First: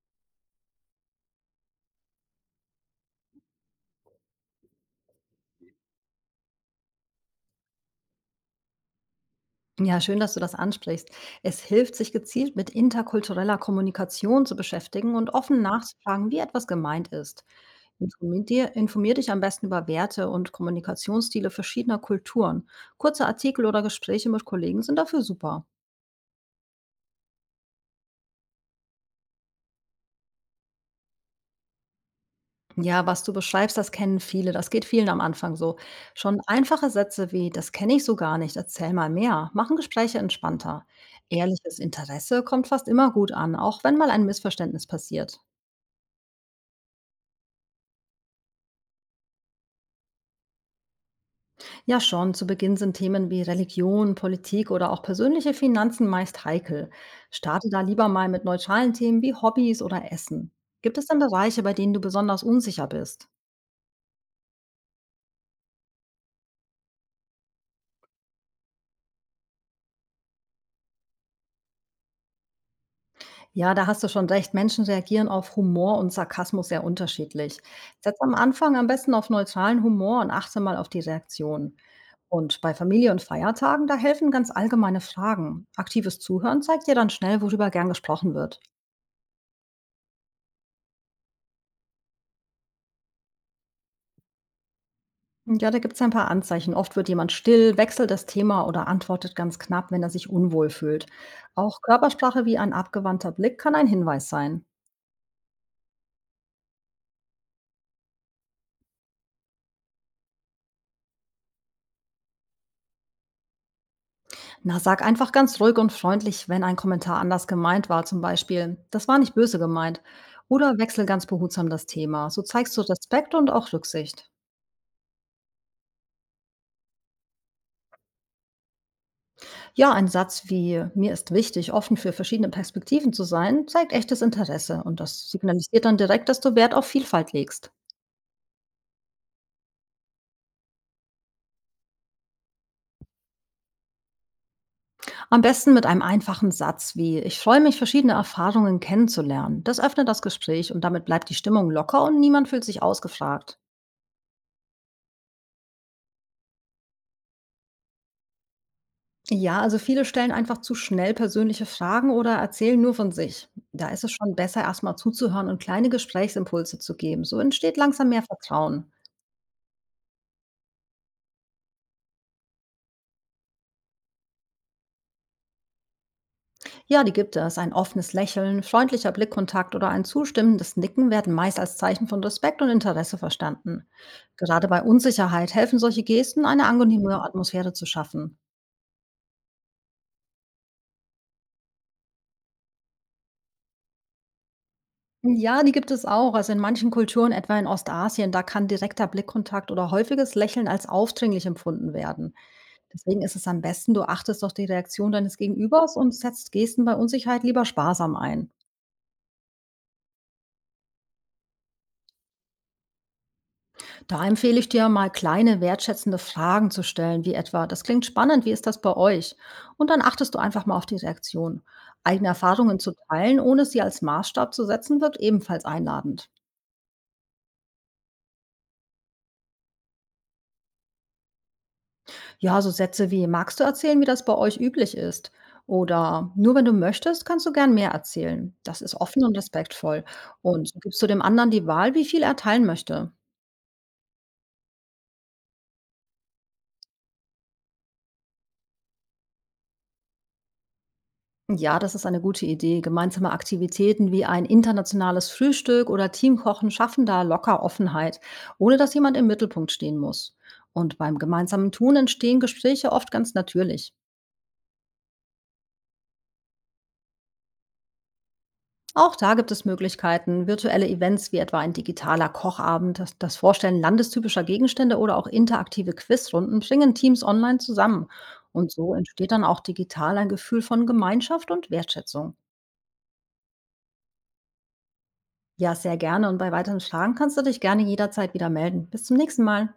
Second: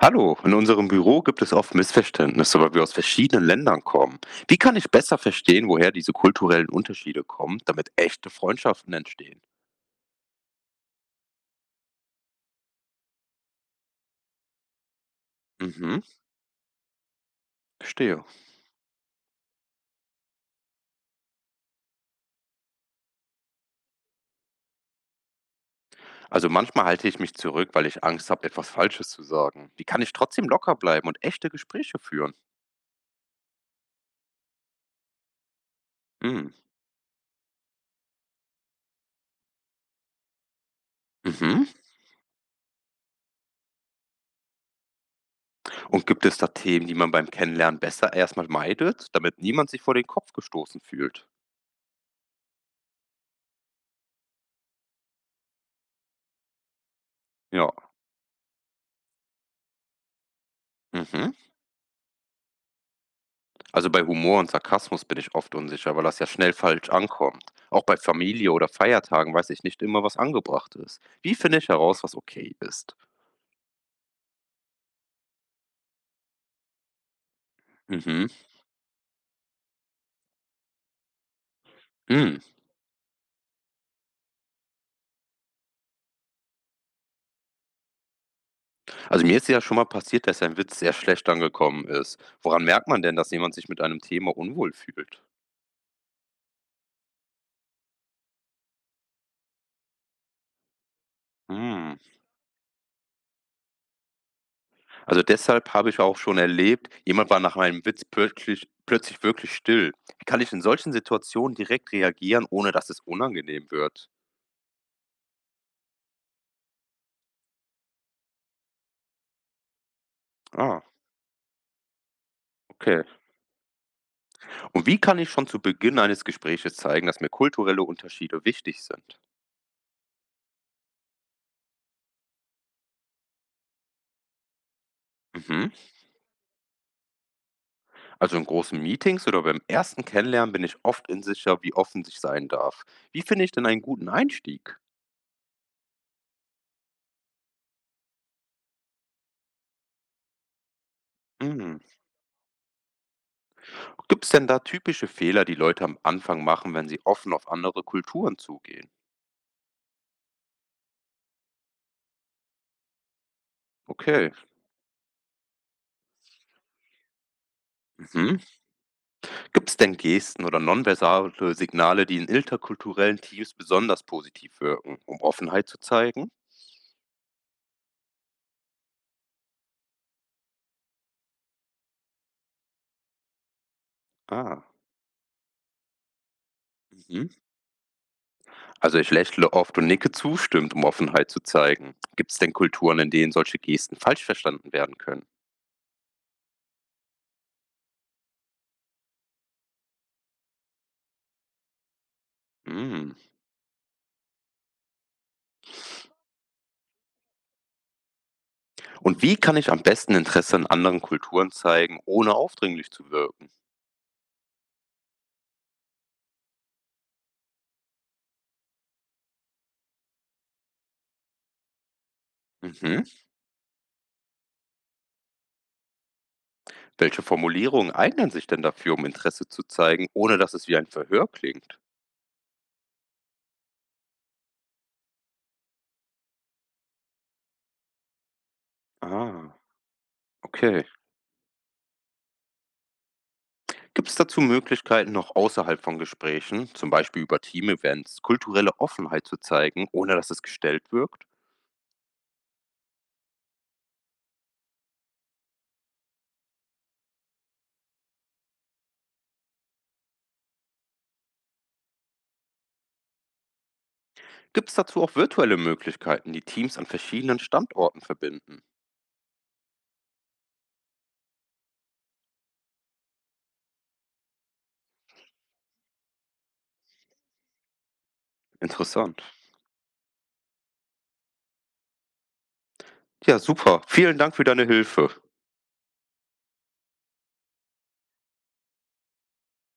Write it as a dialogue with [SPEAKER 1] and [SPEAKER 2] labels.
[SPEAKER 1] Hallo, in unserem Büro gibt es oft Missverständnisse, weil wir aus verschiedenen Ländern kommen. Wie kann ich besser verstehen, woher diese kulturellen Unterschiede kommen, damit echte Freundschaften entstehen?
[SPEAKER 2] Ja, schön, dass du das ansprichst. Es hilft, sich gezielt mit interkultureller Kommunikation zu beschäftigen und offen
[SPEAKER 1] Mhm,
[SPEAKER 2] nachzufragen, wie etwas gemeint ist.
[SPEAKER 1] verstehe.
[SPEAKER 2] Informier dich am besten über Werte und Kommunikationsstile verschiedener Kulturen. Kurze Artikel oder Gespräche mit Kollegen sind dafür super.
[SPEAKER 1] Also manchmal halte ich mich zurück, weil ich Angst habe, etwas Falsches zu sagen. Wie kann ich trotzdem locker bleiben und echte Gespräche führen?
[SPEAKER 2] Ja, was du beschreibst, das kennen viele. Das geht vielen am Anfang so. Schon
[SPEAKER 1] Mhm.
[SPEAKER 2] einfache Sätze wie, das kenne ich so gar nicht, erzähl mal mehr, machen Gespräche entspannter.
[SPEAKER 1] Mhm.
[SPEAKER 2] Ehrliches Interesse kommt fast immer gut an, auch wenn mal ein Missverständnis passiert.
[SPEAKER 1] Und gibt es da Themen, die man beim Kennenlernen besser erstmal meidet, damit niemand sich vor den Kopf gestoßen fühlt?
[SPEAKER 2] Ja, schon. Zu Beginn sind Themen wie Religion, Politik oder auch persönliche Finanzen meist heikel. Starte
[SPEAKER 1] Ja.
[SPEAKER 2] da lieber mal mit neutralen Themen wie Hobbys oder Essen. Gibt es denn
[SPEAKER 1] Mhm.
[SPEAKER 2] Bereiche, bei denen du besonders unsicher bist?
[SPEAKER 1] Also bei Humor und Sarkasmus bin ich oft unsicher, weil das ja schnell falsch ankommt. Auch bei Familie oder Feiertagen weiß ich nicht immer, was angebracht ist. Wie finde ich heraus, was okay ist?
[SPEAKER 2] Ja, da hast du schon recht. Menschen reagieren auf Humor und Sarkasmus sehr unterschiedlich. Setz
[SPEAKER 1] Mhm.
[SPEAKER 2] am Anfang am besten auf neutralen Humor und achte mal auf die Reaktion.
[SPEAKER 1] Hm.
[SPEAKER 2] Und bei Familie und Feiertagen, da helfen ganz allgemeine Fragen. Aktives Zuhören zeigt dir dann schnell, worüber gern gesprochen wird.
[SPEAKER 1] Also mir ist ja schon mal passiert, dass ein Witz sehr schlecht angekommen ist. Woran merkt man denn, dass jemand sich mit einem Thema unwohl fühlt?
[SPEAKER 2] Ja, da gibt's ein paar Anzeichen. Oft wird jemand still, wechselt das Thema oder antwortet ganz knapp, wenn er sich unwohl fühlt. Auch
[SPEAKER 1] Hm.
[SPEAKER 2] Körpersprache wie ein abgewandter Blick kann ein Hinweis sein.
[SPEAKER 1] Also deshalb habe ich auch schon erlebt, jemand war nach meinem Witz plötzlich wirklich still. Wie kann ich in solchen Situationen direkt reagieren, ohne dass es unangenehm wird?
[SPEAKER 2] Na, sag einfach ganz ruhig und freundlich, wenn ein Kommentar anders gemeint war, zum Beispiel. Das war nicht böse gemeint. Oder
[SPEAKER 1] Ah,
[SPEAKER 2] wechsel ganz behutsam das Thema. So zeigst du
[SPEAKER 1] okay.
[SPEAKER 2] Respekt und auch Rücksicht.
[SPEAKER 1] Und wie kann ich schon zu Beginn eines Gespräches zeigen, dass mir kulturelle Unterschiede wichtig sind?
[SPEAKER 2] Ja, ein Satz wie mir ist wichtig, offen für verschiedene Perspektiven zu sein, zeigt echtes Interesse und das
[SPEAKER 1] Mhm.
[SPEAKER 2] signalisiert dann direkt, dass du Wert auf Vielfalt legst.
[SPEAKER 1] Also in großen Meetings oder beim ersten Kennenlernen bin ich oft unsicher, wie offen ich sein darf. Wie finde ich denn einen guten Einstieg?
[SPEAKER 2] Am besten mit einem einfachen Satz wie Ich freue mich, verschiedene Erfahrungen kennenzulernen. Das öffnet das Gespräch und damit bleibt die Stimmung
[SPEAKER 1] Mhm.
[SPEAKER 2] locker und niemand fühlt sich ausgefragt.
[SPEAKER 1] Gibt es denn da typische Fehler, die Leute am Anfang machen, wenn sie offen auf andere Kulturen zugehen?
[SPEAKER 2] Ja, also viele stellen einfach zu schnell persönliche Fragen oder erzählen nur von sich. Da ist es
[SPEAKER 1] Okay.
[SPEAKER 2] schon besser, erstmal zuzuhören und kleine Gesprächsimpulse zu geben. So entsteht langsam mehr
[SPEAKER 1] Mhm.
[SPEAKER 2] Vertrauen.
[SPEAKER 1] Gibt es denn Gesten oder nonverbale Signale, die in interkulturellen Teams besonders positiv wirken, um Offenheit zu zeigen?
[SPEAKER 2] Ja, die gibt es. Ein offenes Lächeln, freundlicher Blickkontakt oder ein zustimmendes Nicken werden meist als Zeichen von Respekt und Interesse verstanden. Gerade
[SPEAKER 1] Ah.
[SPEAKER 2] bei Unsicherheit helfen solche Gesten, eine angenehme
[SPEAKER 1] Mhm.
[SPEAKER 2] Atmosphäre zu schaffen.
[SPEAKER 1] Also ich lächle oft und nicke zustimmt, um Offenheit zu zeigen. Gibt es denn Kulturen, in denen solche Gesten falsch verstanden werden können?
[SPEAKER 2] Ja, die gibt es auch. Also in manchen Kulturen, etwa in Ostasien, da kann direkter Blickkontakt oder häufiges Lächeln als aufdringlich empfunden werden.
[SPEAKER 1] Mm.
[SPEAKER 2] Deswegen ist es am besten, du achtest auf die Reaktion deines Gegenübers und setzt Gesten bei Unsicherheit lieber sparsam ein.
[SPEAKER 1] Und wie kann ich am besten Interesse an anderen Kulturen zeigen, ohne aufdringlich zu wirken?
[SPEAKER 2] Da empfehle ich dir mal kleine wertschätzende Fragen zu stellen, wie etwa, das klingt spannend, wie ist das bei euch? Und dann achtest du einfach mal auf die Reaktion. Eigene Erfahrungen zu
[SPEAKER 1] Mhm.
[SPEAKER 2] teilen, ohne sie als Maßstab zu setzen, wirkt ebenfalls einladend.
[SPEAKER 1] Welche Formulierungen eignen sich denn dafür, um Interesse zu zeigen, ohne dass es wie ein Verhör klingt?
[SPEAKER 2] Ja, so Sätze wie: „Magst du erzählen, wie das bei euch üblich ist?“ Oder: „Nur wenn du möchtest, kannst du gern mehr erzählen.“ Das ist offen und
[SPEAKER 1] Ah,
[SPEAKER 2] respektvoll. Und so
[SPEAKER 1] okay.
[SPEAKER 2] gibst du dem anderen die Wahl, wie viel er teilen möchte.
[SPEAKER 1] Gibt es dazu Möglichkeiten, noch außerhalb von Gesprächen, zum Beispiel über Team-Events, kulturelle Offenheit zu zeigen, ohne dass es gestellt wirkt?
[SPEAKER 2] Ja, das ist eine gute Idee. Gemeinsame Aktivitäten wie ein internationales Frühstück oder Teamkochen schaffen da locker Offenheit, ohne dass jemand im Mittelpunkt stehen muss. Und beim gemeinsamen Tun entstehen Gespräche oft ganz natürlich.
[SPEAKER 1] Gibt es dazu auch virtuelle Möglichkeiten, die Teams an verschiedenen Standorten verbinden?
[SPEAKER 2] Auch da gibt es Möglichkeiten. Virtuelle Events wie etwa ein digitaler Kochabend, das Vorstellen landestypischer Gegenstände oder auch interaktive Quizrunden bringen Teams online zusammen. Und so
[SPEAKER 1] Interessant.
[SPEAKER 2] entsteht dann auch digital ein Gefühl von Gemeinschaft und Wertschätzung.
[SPEAKER 1] Ja, super. Vielen Dank für deine Hilfe.
[SPEAKER 2] Ja, sehr gerne. Und bei weiteren Fragen kannst du dich gerne jederzeit wieder melden. Bis zum nächsten Mal.